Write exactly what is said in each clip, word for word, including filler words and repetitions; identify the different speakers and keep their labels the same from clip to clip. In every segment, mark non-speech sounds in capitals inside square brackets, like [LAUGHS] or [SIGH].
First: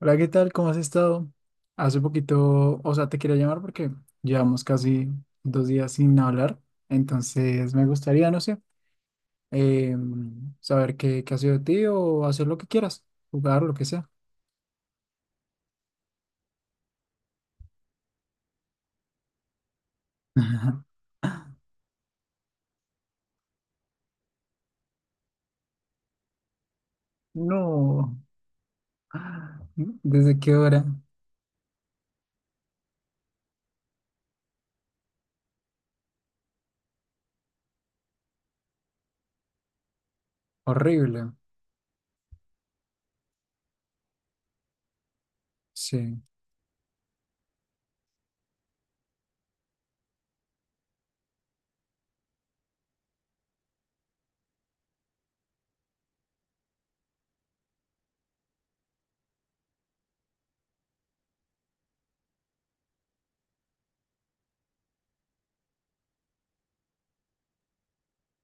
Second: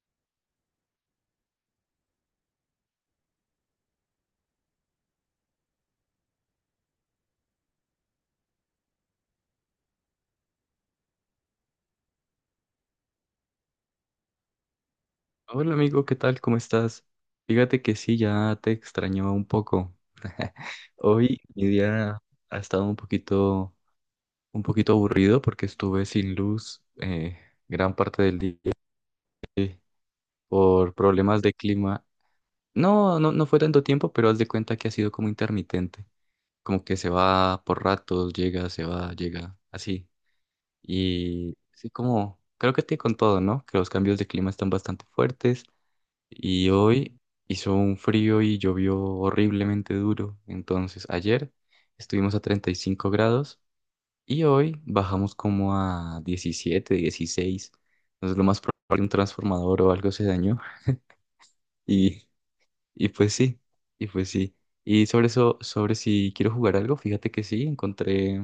Speaker 1: Hola, ¿qué tal? ¿Cómo has estado? Hace poquito, o sea, te quería llamar porque llevamos casi dos días sin hablar, entonces me gustaría, no sé, eh, saber qué, qué ha sido de ti o hacer lo que quieras, jugar, lo que sea.
Speaker 2: Hola amigo, ¿qué tal? ¿Cómo estás? Fíjate que sí, ya te extrañaba un poco. [LAUGHS]
Speaker 1: [LAUGHS]
Speaker 2: Hoy mi día ha estado un poquito, un poquito aburrido porque estuve sin luz eh, gran
Speaker 1: No,
Speaker 2: parte del día
Speaker 1: ¿desde qué hora?
Speaker 2: por problemas de clima. No, no, no fue tanto tiempo, pero haz de cuenta que ha sido como intermitente, como que se va por ratos, llega, se va, llega, así.
Speaker 1: Horrible,
Speaker 2: Y sí, como creo que te con todo, ¿no? Que los cambios de clima están bastante fuertes.
Speaker 1: sí.
Speaker 2: Y hoy hizo un frío y llovió horriblemente duro. Entonces ayer estuvimos a treinta y cinco grados y hoy bajamos como a diecisiete dieciséis. Entonces lo más probable un transformador o algo se dañó. [LAUGHS] Y, y pues sí, y pues sí. Y sobre eso, sobre si quiero jugar algo, fíjate que sí, encontré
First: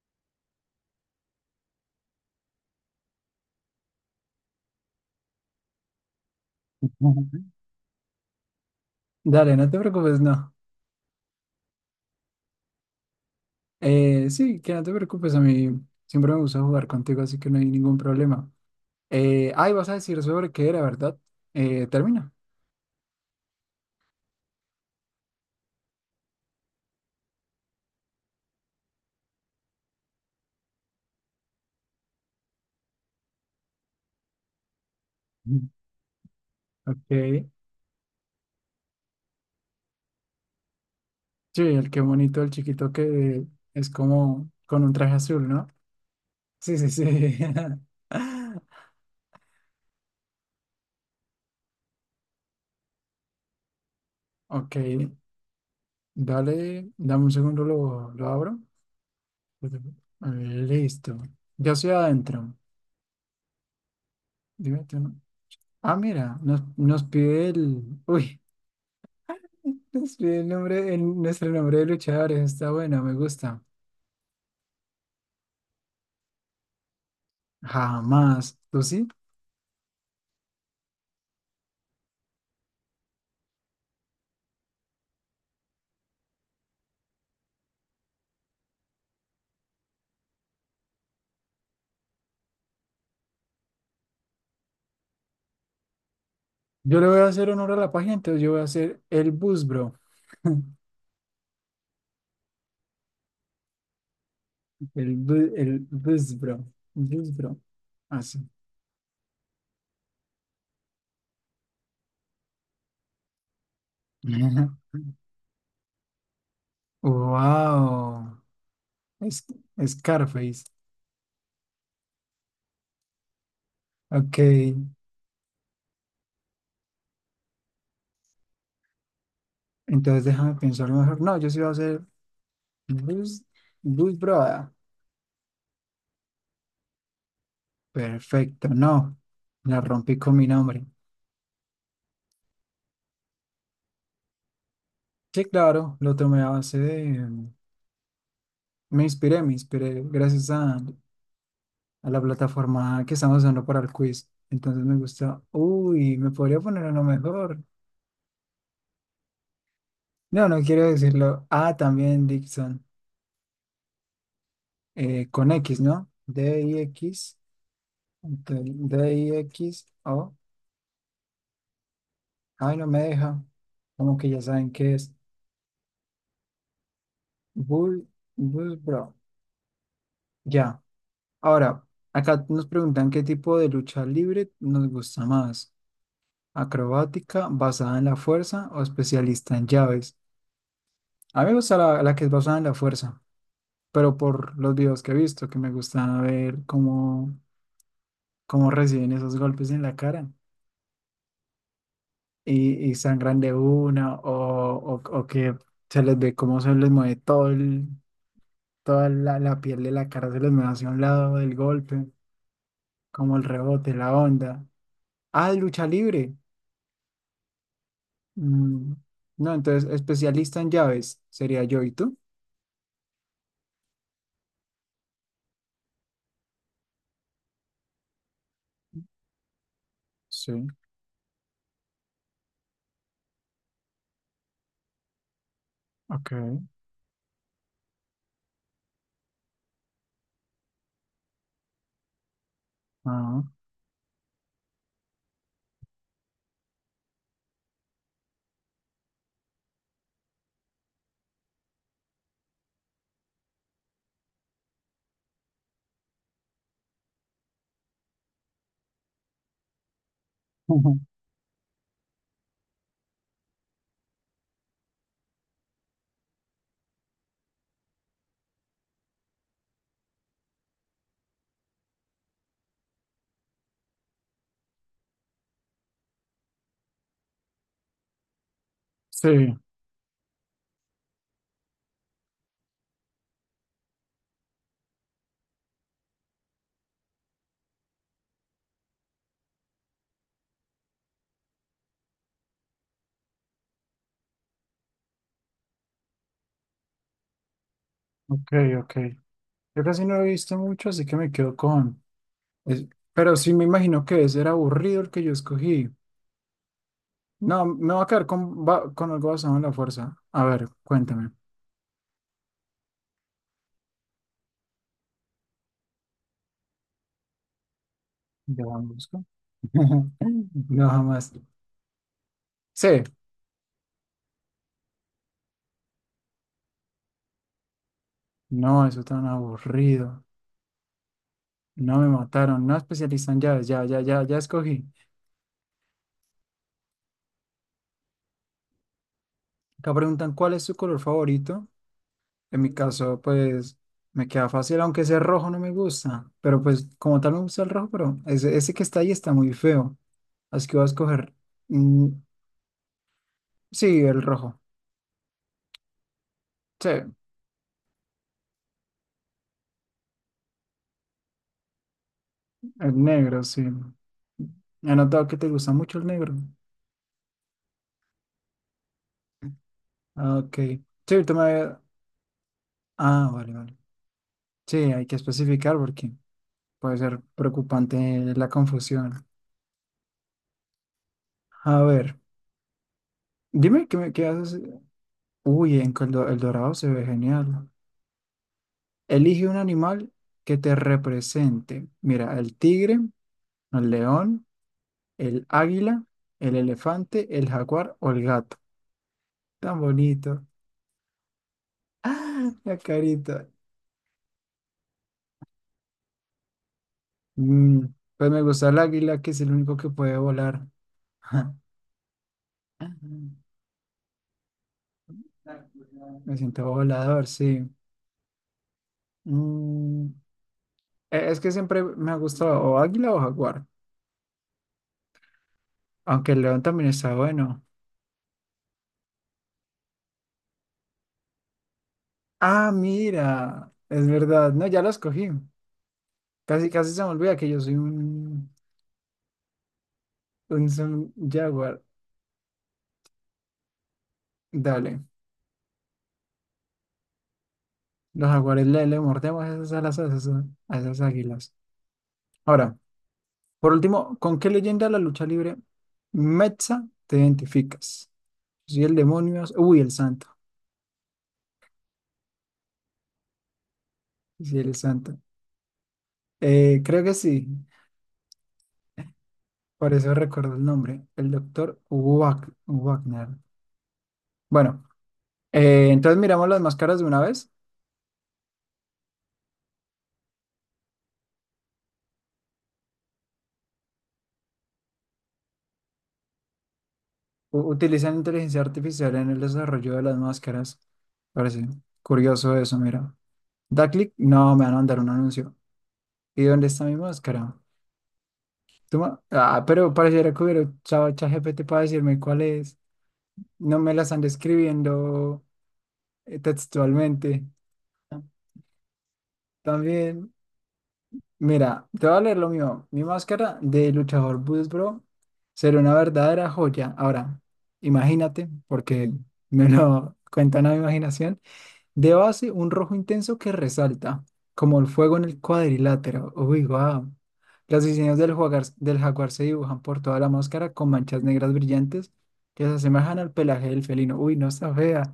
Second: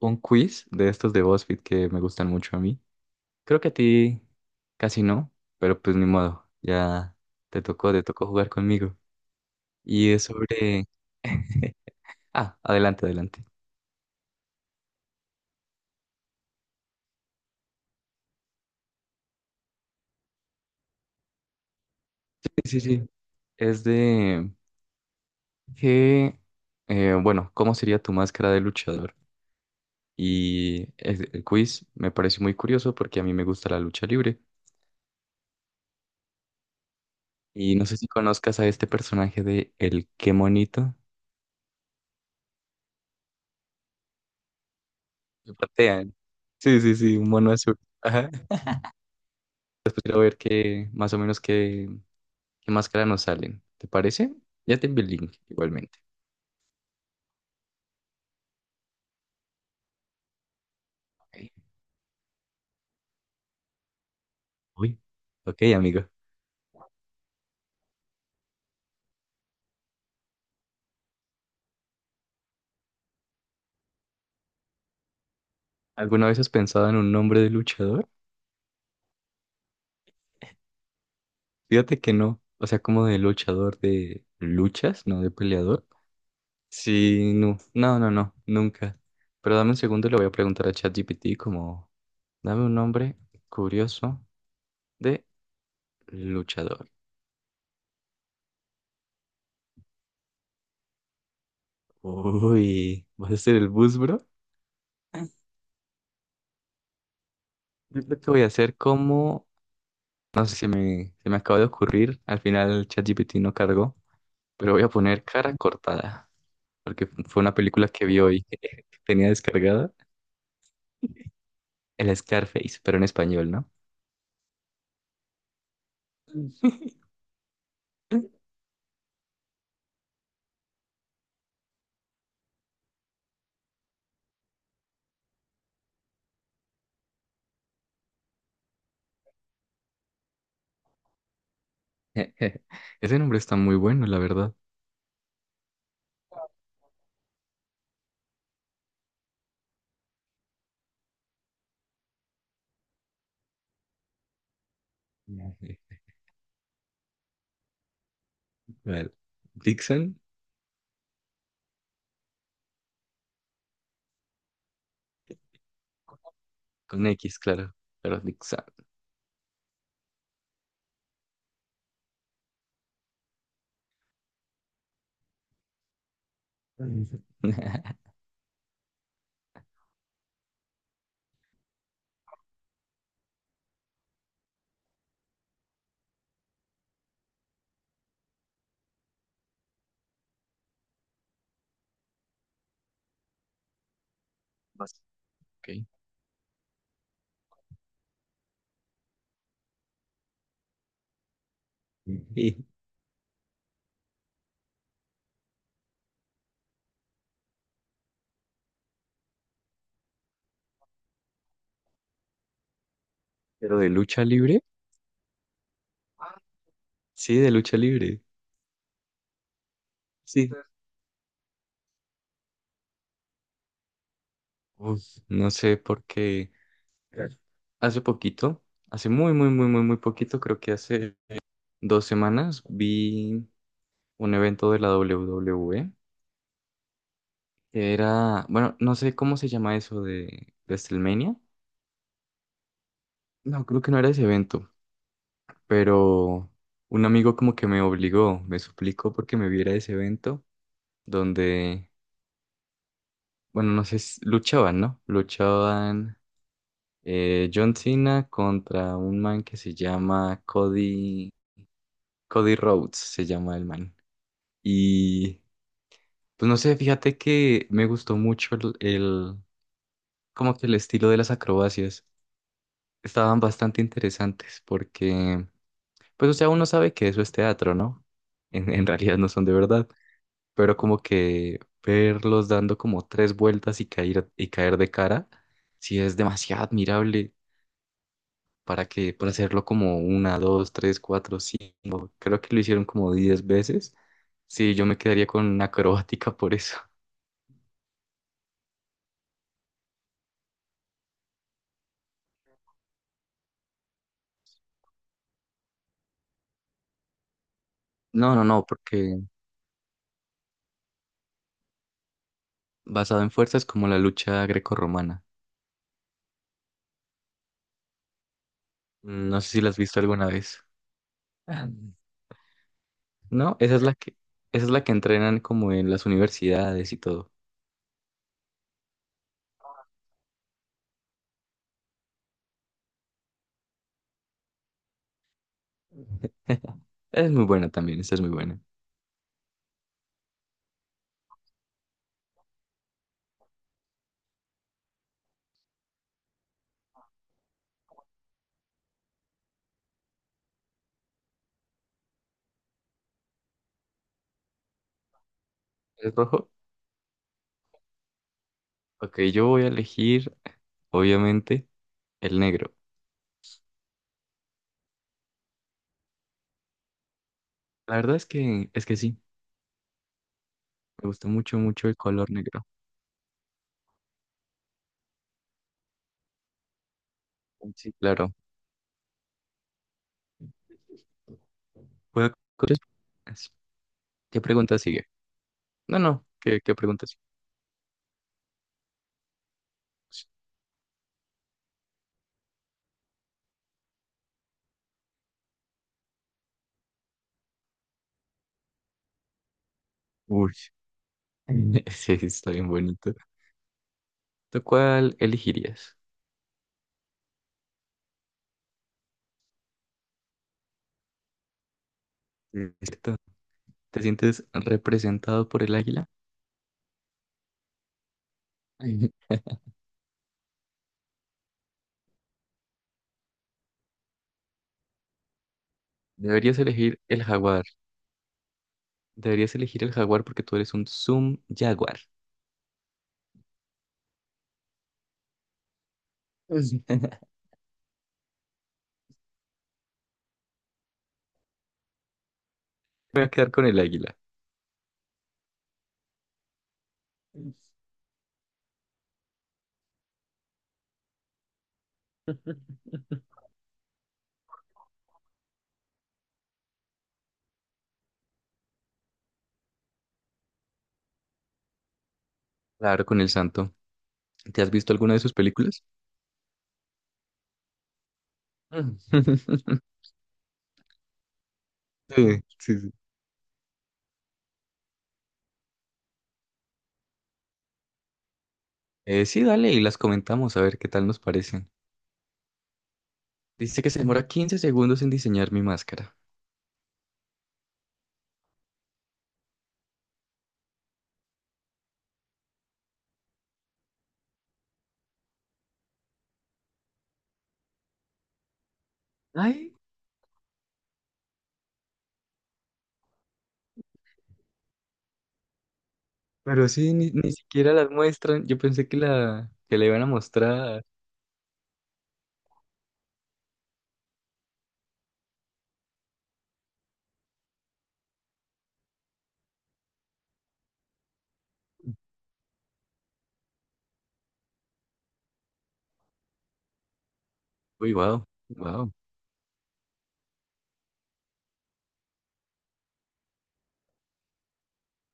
Speaker 2: un quiz de estos de BuzzFeed que me gustan mucho a mí. Creo que a ti casi no, pero pues ni modo, ya
Speaker 1: Ujú.
Speaker 2: te tocó, te tocó jugar conmigo.
Speaker 1: Dale, no te
Speaker 2: Y
Speaker 1: preocupes,
Speaker 2: es
Speaker 1: no.
Speaker 2: sobre... [LAUGHS] Ah, adelante, adelante.
Speaker 1: Eh, sí, que no te preocupes, a mí siempre me gusta jugar contigo, así que no hay ningún problema. Eh, ay, vas a decir sobre qué era, ¿verdad? Eh, termina.
Speaker 2: Sí, sí, sí, es de que, eh, bueno, ¿cómo sería tu máscara de luchador? Y el, el quiz me parece muy curioso porque a mí me gusta la lucha libre.
Speaker 1: Mm. Ok.
Speaker 2: Y no sé si conozcas a este personaje de El Qué Monito.
Speaker 1: Sí, el que bonito, el chiquito que es como con un traje azul,
Speaker 2: Que
Speaker 1: ¿no?
Speaker 2: patean.
Speaker 1: Sí,
Speaker 2: Sí,
Speaker 1: sí,
Speaker 2: sí, sí, un
Speaker 1: sí.
Speaker 2: mono azul.
Speaker 1: [LAUGHS]
Speaker 2: Ajá. Después quiero ver qué, más o menos qué, qué máscara nos salen. ¿Te parece?
Speaker 1: Ok,
Speaker 2: Ya te envié el link igualmente.
Speaker 1: dale, dame un segundo, lo, lo abro. Listo.
Speaker 2: Ok.
Speaker 1: Ya estoy adentro. Dime
Speaker 2: Uy.
Speaker 1: tú, ¿no?
Speaker 2: Ok,
Speaker 1: Ah,
Speaker 2: amigo.
Speaker 1: mira, nos, nos pide el. Uy, [LAUGHS] nos pide el nombre, el- nuestro nombre de luchadores. Está bueno, me gusta.
Speaker 2: ¿Alguna vez has pensado en un nombre de luchador?
Speaker 1: Jamás. ¿Tú sí?
Speaker 2: Fíjate que no, o sea, como de luchador de luchas, no de peleador. Sí, no, no, no, no, nunca. Pero dame un segundo, le voy a preguntar a ChatGPT como, dame un nombre curioso de luchador.
Speaker 1: Yo le voy a hacer honor a la página, entonces yo voy a hacer el Bus.
Speaker 2: Uy, ¿vas a ser el bus, bro?
Speaker 1: El, bu- el Buzbro. Buzbro.
Speaker 2: Yo creo que voy a
Speaker 1: Así.
Speaker 2: hacer como, no sé si me, se me acaba de ocurrir, al final el ChatGPT no cargó, pero voy a
Speaker 1: [LAUGHS]
Speaker 2: poner cara cortada, porque fue una película que vi
Speaker 1: Wow.
Speaker 2: hoy [LAUGHS] que tenía
Speaker 1: Es,
Speaker 2: descargada.
Speaker 1: Scarface.
Speaker 2: El Scarface, pero en español, ¿no?
Speaker 1: Ok.
Speaker 2: [LAUGHS]
Speaker 1: Entonces déjame pensar mejor. No, yo sí voy a hacer Bus, bus broda. Perfecto. No. La rompí con mi nombre.
Speaker 2: Ese nombre está muy bueno, la verdad. [LAUGHS]
Speaker 1: Sí, claro. Lo tomé a base de. Me inspiré, me inspiré. Gracias a, a la plataforma que estamos usando para el quiz. Entonces me gusta.
Speaker 2: Sí.
Speaker 1: Uy, me podría poner uno mejor.
Speaker 2: Vale. Dixon,
Speaker 1: No, no quiero decirlo. Ah, también Dixon, eh, con X, ¿no?
Speaker 2: con
Speaker 1: D I X.
Speaker 2: X, claro, pero Dixon.
Speaker 1: D I X. O. Ay, no me deja. Como que ya saben qué es.
Speaker 2: [LAUGHS]
Speaker 1: Bull, Bull Bro. Ya. Ahora, acá nos preguntan qué tipo de lucha libre nos gusta más. ¿Acrobática, basada en la fuerza o especialista en llaves? A mí me gusta la, la que es basada en la fuerza, pero por los
Speaker 2: Vas.
Speaker 1: videos que he visto, que
Speaker 2: Ok.
Speaker 1: me gusta ver cómo, cómo reciben esos golpes en la cara.
Speaker 2: Sí.
Speaker 1: y, y sangran de una o, o, o que se les ve cómo se les mueve todo el, toda la, la piel de la cara, se les mueve hacia un lado del golpe, como el
Speaker 2: Pero de
Speaker 1: rebote, la
Speaker 2: lucha libre,
Speaker 1: onda. Ah, lucha libre.
Speaker 2: sí, de lucha libre,
Speaker 1: Mm, no, entonces
Speaker 2: sí.
Speaker 1: especialista en llaves sería yo y tú.
Speaker 2: Uf, no sé por qué. Hace poquito, hace muy, muy, muy, muy, muy poquito,
Speaker 1: Sí,
Speaker 2: creo que hace dos semanas, vi un evento de la doble U doble U E.
Speaker 1: ok.
Speaker 2: Era, bueno, no sé cómo se llama eso de WrestleMania.
Speaker 1: Ah,
Speaker 2: No, creo que no era ese evento, pero un amigo como que me obligó, me suplicó porque me viera ese evento donde, bueno, no sé, s- luchaban, ¿no? Luchaban eh, John Cena contra un man que se llama
Speaker 1: ujú. [LAUGHS]
Speaker 2: Cody, Cody Rhodes, se llama el man. Y pues no sé, fíjate que me gustó mucho el, el- como que el estilo de las acrobacias. Estaban bastante interesantes porque pues, o sea, uno sabe que eso es teatro, ¿no? En, en realidad no son de
Speaker 1: Sí,
Speaker 2: verdad, pero como que verlos dando como tres vueltas y caer, y caer de cara, sí es demasiado admirable para que, para hacerlo como una, dos, tres, cuatro, cinco, creo que lo hicieron como diez veces. Sí, yo me quedaría con una acrobática por eso.
Speaker 1: ok, ok. Yo casi no he visto mucho, así que me quedo con... es- pero sí me imagino que ese era aburrido el que yo escogí. No, me va a quedar
Speaker 2: No, no,
Speaker 1: con,
Speaker 2: no,
Speaker 1: ba- con
Speaker 2: porque
Speaker 1: algo basado en la fuerza. A ver, cuéntame.
Speaker 2: basado en fuerzas como la lucha grecorromana.
Speaker 1: ¿Ya vamos?
Speaker 2: No sé si la has visto
Speaker 1: [LAUGHS]
Speaker 2: alguna vez.
Speaker 1: No, jamás.
Speaker 2: [LAUGHS]
Speaker 1: Sí.
Speaker 2: No, esa es la que, esa es la que entrenan como en las universidades y todo.
Speaker 1: No, eso tan aburrido. No me mataron. No especializan llaves. Ya, ya, ya, ya escogí.
Speaker 2: Es muy buena también, esta es muy buena.
Speaker 1: Acá preguntan cuál es tu color favorito. En mi caso, pues me queda fácil, aunque ese rojo no me gusta. Pero pues como tal me gusta el rojo, pero ese, ese que está ahí está muy feo. Así que voy a escoger. Mm, sí, el rojo.
Speaker 2: ¿Es rojo?
Speaker 1: Sí, el
Speaker 2: Ok, yo voy a elegir, obviamente, el negro.
Speaker 1: negro, sí. He notado que te gusta mucho el negro.
Speaker 2: La verdad es que, es que sí,
Speaker 1: Ah, ok.
Speaker 2: me
Speaker 1: Sí,
Speaker 2: gusta
Speaker 1: ahorita
Speaker 2: mucho,
Speaker 1: me-
Speaker 2: mucho el color negro.
Speaker 1: Ah, vale, vale. Sí, hay que especificar porque puede ser
Speaker 2: Sí,
Speaker 1: preocupante
Speaker 2: claro.
Speaker 1: la confusión. A ver,
Speaker 2: Juega con- tres preguntas.
Speaker 1: dime qué, me- qué
Speaker 2: ¿Qué
Speaker 1: haces.
Speaker 2: pregunta sigue?
Speaker 1: Uy, en
Speaker 2: No,
Speaker 1: el,
Speaker 2: no,
Speaker 1: do- el
Speaker 2: ¿qué,
Speaker 1: dorado
Speaker 2: qué
Speaker 1: se ve
Speaker 2: pregunta sigue?
Speaker 1: genial. Elige un animal que te represente. Mira, el tigre, el león, el águila, el elefante, el jaguar o el gato. Tan bonito.
Speaker 2: Uy, [LAUGHS] sí, está
Speaker 1: Ah,
Speaker 2: bien
Speaker 1: la
Speaker 2: bonito.
Speaker 1: carita.
Speaker 2: ¿Tú cuál elegirías?
Speaker 1: Mm, pues me gusta el águila, que es el único que puede volar.
Speaker 2: Listo.
Speaker 1: [LAUGHS]
Speaker 2: ¿Te sientes representado por el águila?
Speaker 1: Me siento volador, sí.
Speaker 2: [LAUGHS]
Speaker 1: Mm, e- es que siempre me ha gustado o águila o jaguar, aunque el
Speaker 2: Deberías
Speaker 1: león también
Speaker 2: elegir
Speaker 1: está
Speaker 2: el
Speaker 1: bueno.
Speaker 2: jaguar. Deberías elegir el jaguar porque tú eres un Zoom Jaguar.
Speaker 1: Ah, mira, es verdad. No, ya lo escogí. Casi,
Speaker 2: Sí.
Speaker 1: casi se me
Speaker 2: [LAUGHS]
Speaker 1: olvida que yo soy un, un, un jaguar.
Speaker 2: Voy a quedar con el águila.
Speaker 1: Dale, los jaguares le, le mordemos esas alas a esas, a esas águilas. Ahora, por último, ¿con qué leyenda de la lucha libre mexa te identificas? Si el demonio, uy, el santo.
Speaker 2: Claro, con el santo.
Speaker 1: Si
Speaker 2: ¿Te has
Speaker 1: el
Speaker 2: visto alguna
Speaker 1: santo.
Speaker 2: de sus películas?
Speaker 1: Eh, creo que sí.
Speaker 2: Mm.
Speaker 1: Por
Speaker 2: [LAUGHS]
Speaker 1: eso recuerdo el nombre, el doctor
Speaker 2: Sí, sí, sí.
Speaker 1: Wagner. Bueno, eh, entonces miramos las máscaras de una vez.
Speaker 2: Eh, sí, dale y las comentamos a ver qué tal nos parecen. Dice que se demora quince segundos en diseñar mi máscara.
Speaker 1: U- utilizan inteligencia artificial en el desarrollo de las máscaras. Parece curioso eso, mira. Da clic, no, me van a mandar un anuncio. ¿Y dónde está mi máscara? Tú ma- Ah,
Speaker 2: Ay,
Speaker 1: pero pareciera que hubiera usado ChatGPT para decirme cuál es. No me la están describiendo eh,
Speaker 2: pero sí, ni, ni
Speaker 1: textualmente.
Speaker 2: siquiera las muestran. Yo pensé que la, que la iban a
Speaker 1: También.
Speaker 2: mostrar.
Speaker 1: Mira, te voy a leer lo mío. Mi máscara de luchador Boots Bro será una verdadera joya. Ahora, imagínate, porque me lo [LAUGHS] cuentan a mi imaginación. De base, un rojo intenso que resalta, como el fuego en el cuadrilátero. Uy, guau. Los
Speaker 2: Uy,
Speaker 1: diseños
Speaker 2: wow,
Speaker 1: del jaguar,
Speaker 2: wow.
Speaker 1: del jaguar se dibujan por toda la máscara con manchas negras brillantes que se asemejan al pelaje del felino. Uy, no está fea.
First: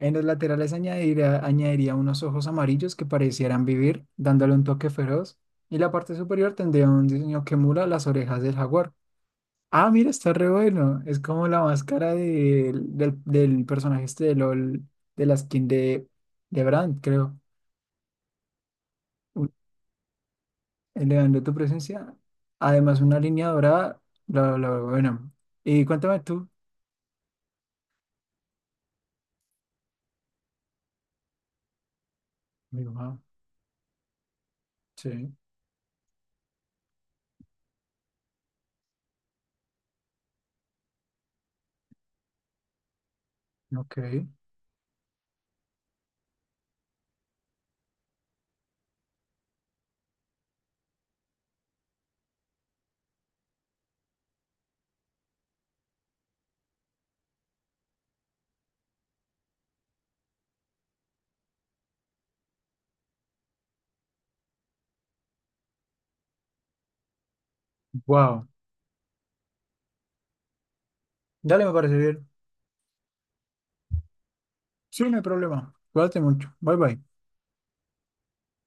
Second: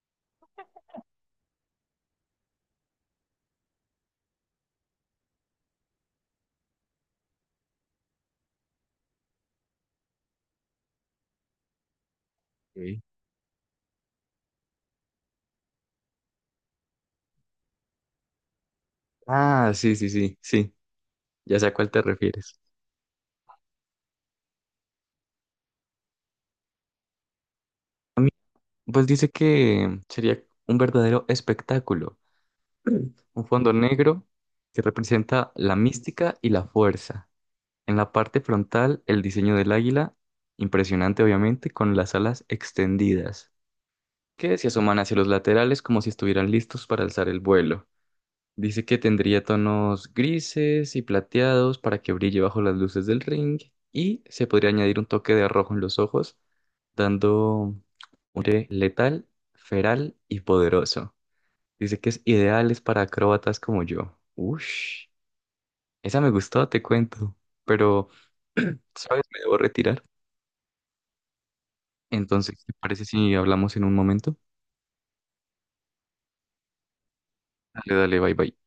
Speaker 1: En los laterales añadiría, añadiría unos ojos amarillos que parecieran vivir, dándole un toque feroz. Y la parte superior tendría un diseño que emula las orejas del jaguar. Ah, mira, está re bueno. Es como la máscara del,
Speaker 2: Ok.
Speaker 1: del, del personaje este de L O L, de la skin de, de Brand, creo. Un-
Speaker 2: Ah, sí, sí, sí, sí.
Speaker 1: Elevando tu
Speaker 2: Ya sé a cuál te
Speaker 1: presencia.
Speaker 2: refieres.
Speaker 1: Además, una línea dorada. Bla, bla, bla, bueno. Y cuéntame tú.
Speaker 2: Pues dice que sería un verdadero espectáculo,
Speaker 1: Digo, ah,
Speaker 2: un fondo negro que
Speaker 1: sí,
Speaker 2: representa la mística y la fuerza. En la parte frontal, el diseño del águila, impresionante obviamente, con las alas extendidas,
Speaker 1: ok.
Speaker 2: que se asoman hacia los laterales como si estuvieran listos para alzar el vuelo. Dice que tendría tonos grises y plateados para que brille bajo las luces del ring y se podría añadir un toque de rojo en los ojos, dando un aire letal, feral y poderoso. Dice que es ideal es para acróbatas como yo. Ush, esa me gustó, te cuento, pero,
Speaker 1: Wow.
Speaker 2: ¿sabes? Me debo retirar.
Speaker 1: Dale, me parece bien.
Speaker 2: Entonces, ¿te parece si hablamos en un momento?
Speaker 1: Sí, no hay problema. Cuídate mucho. Bye, bye.
Speaker 2: Dale, dale, bye bye.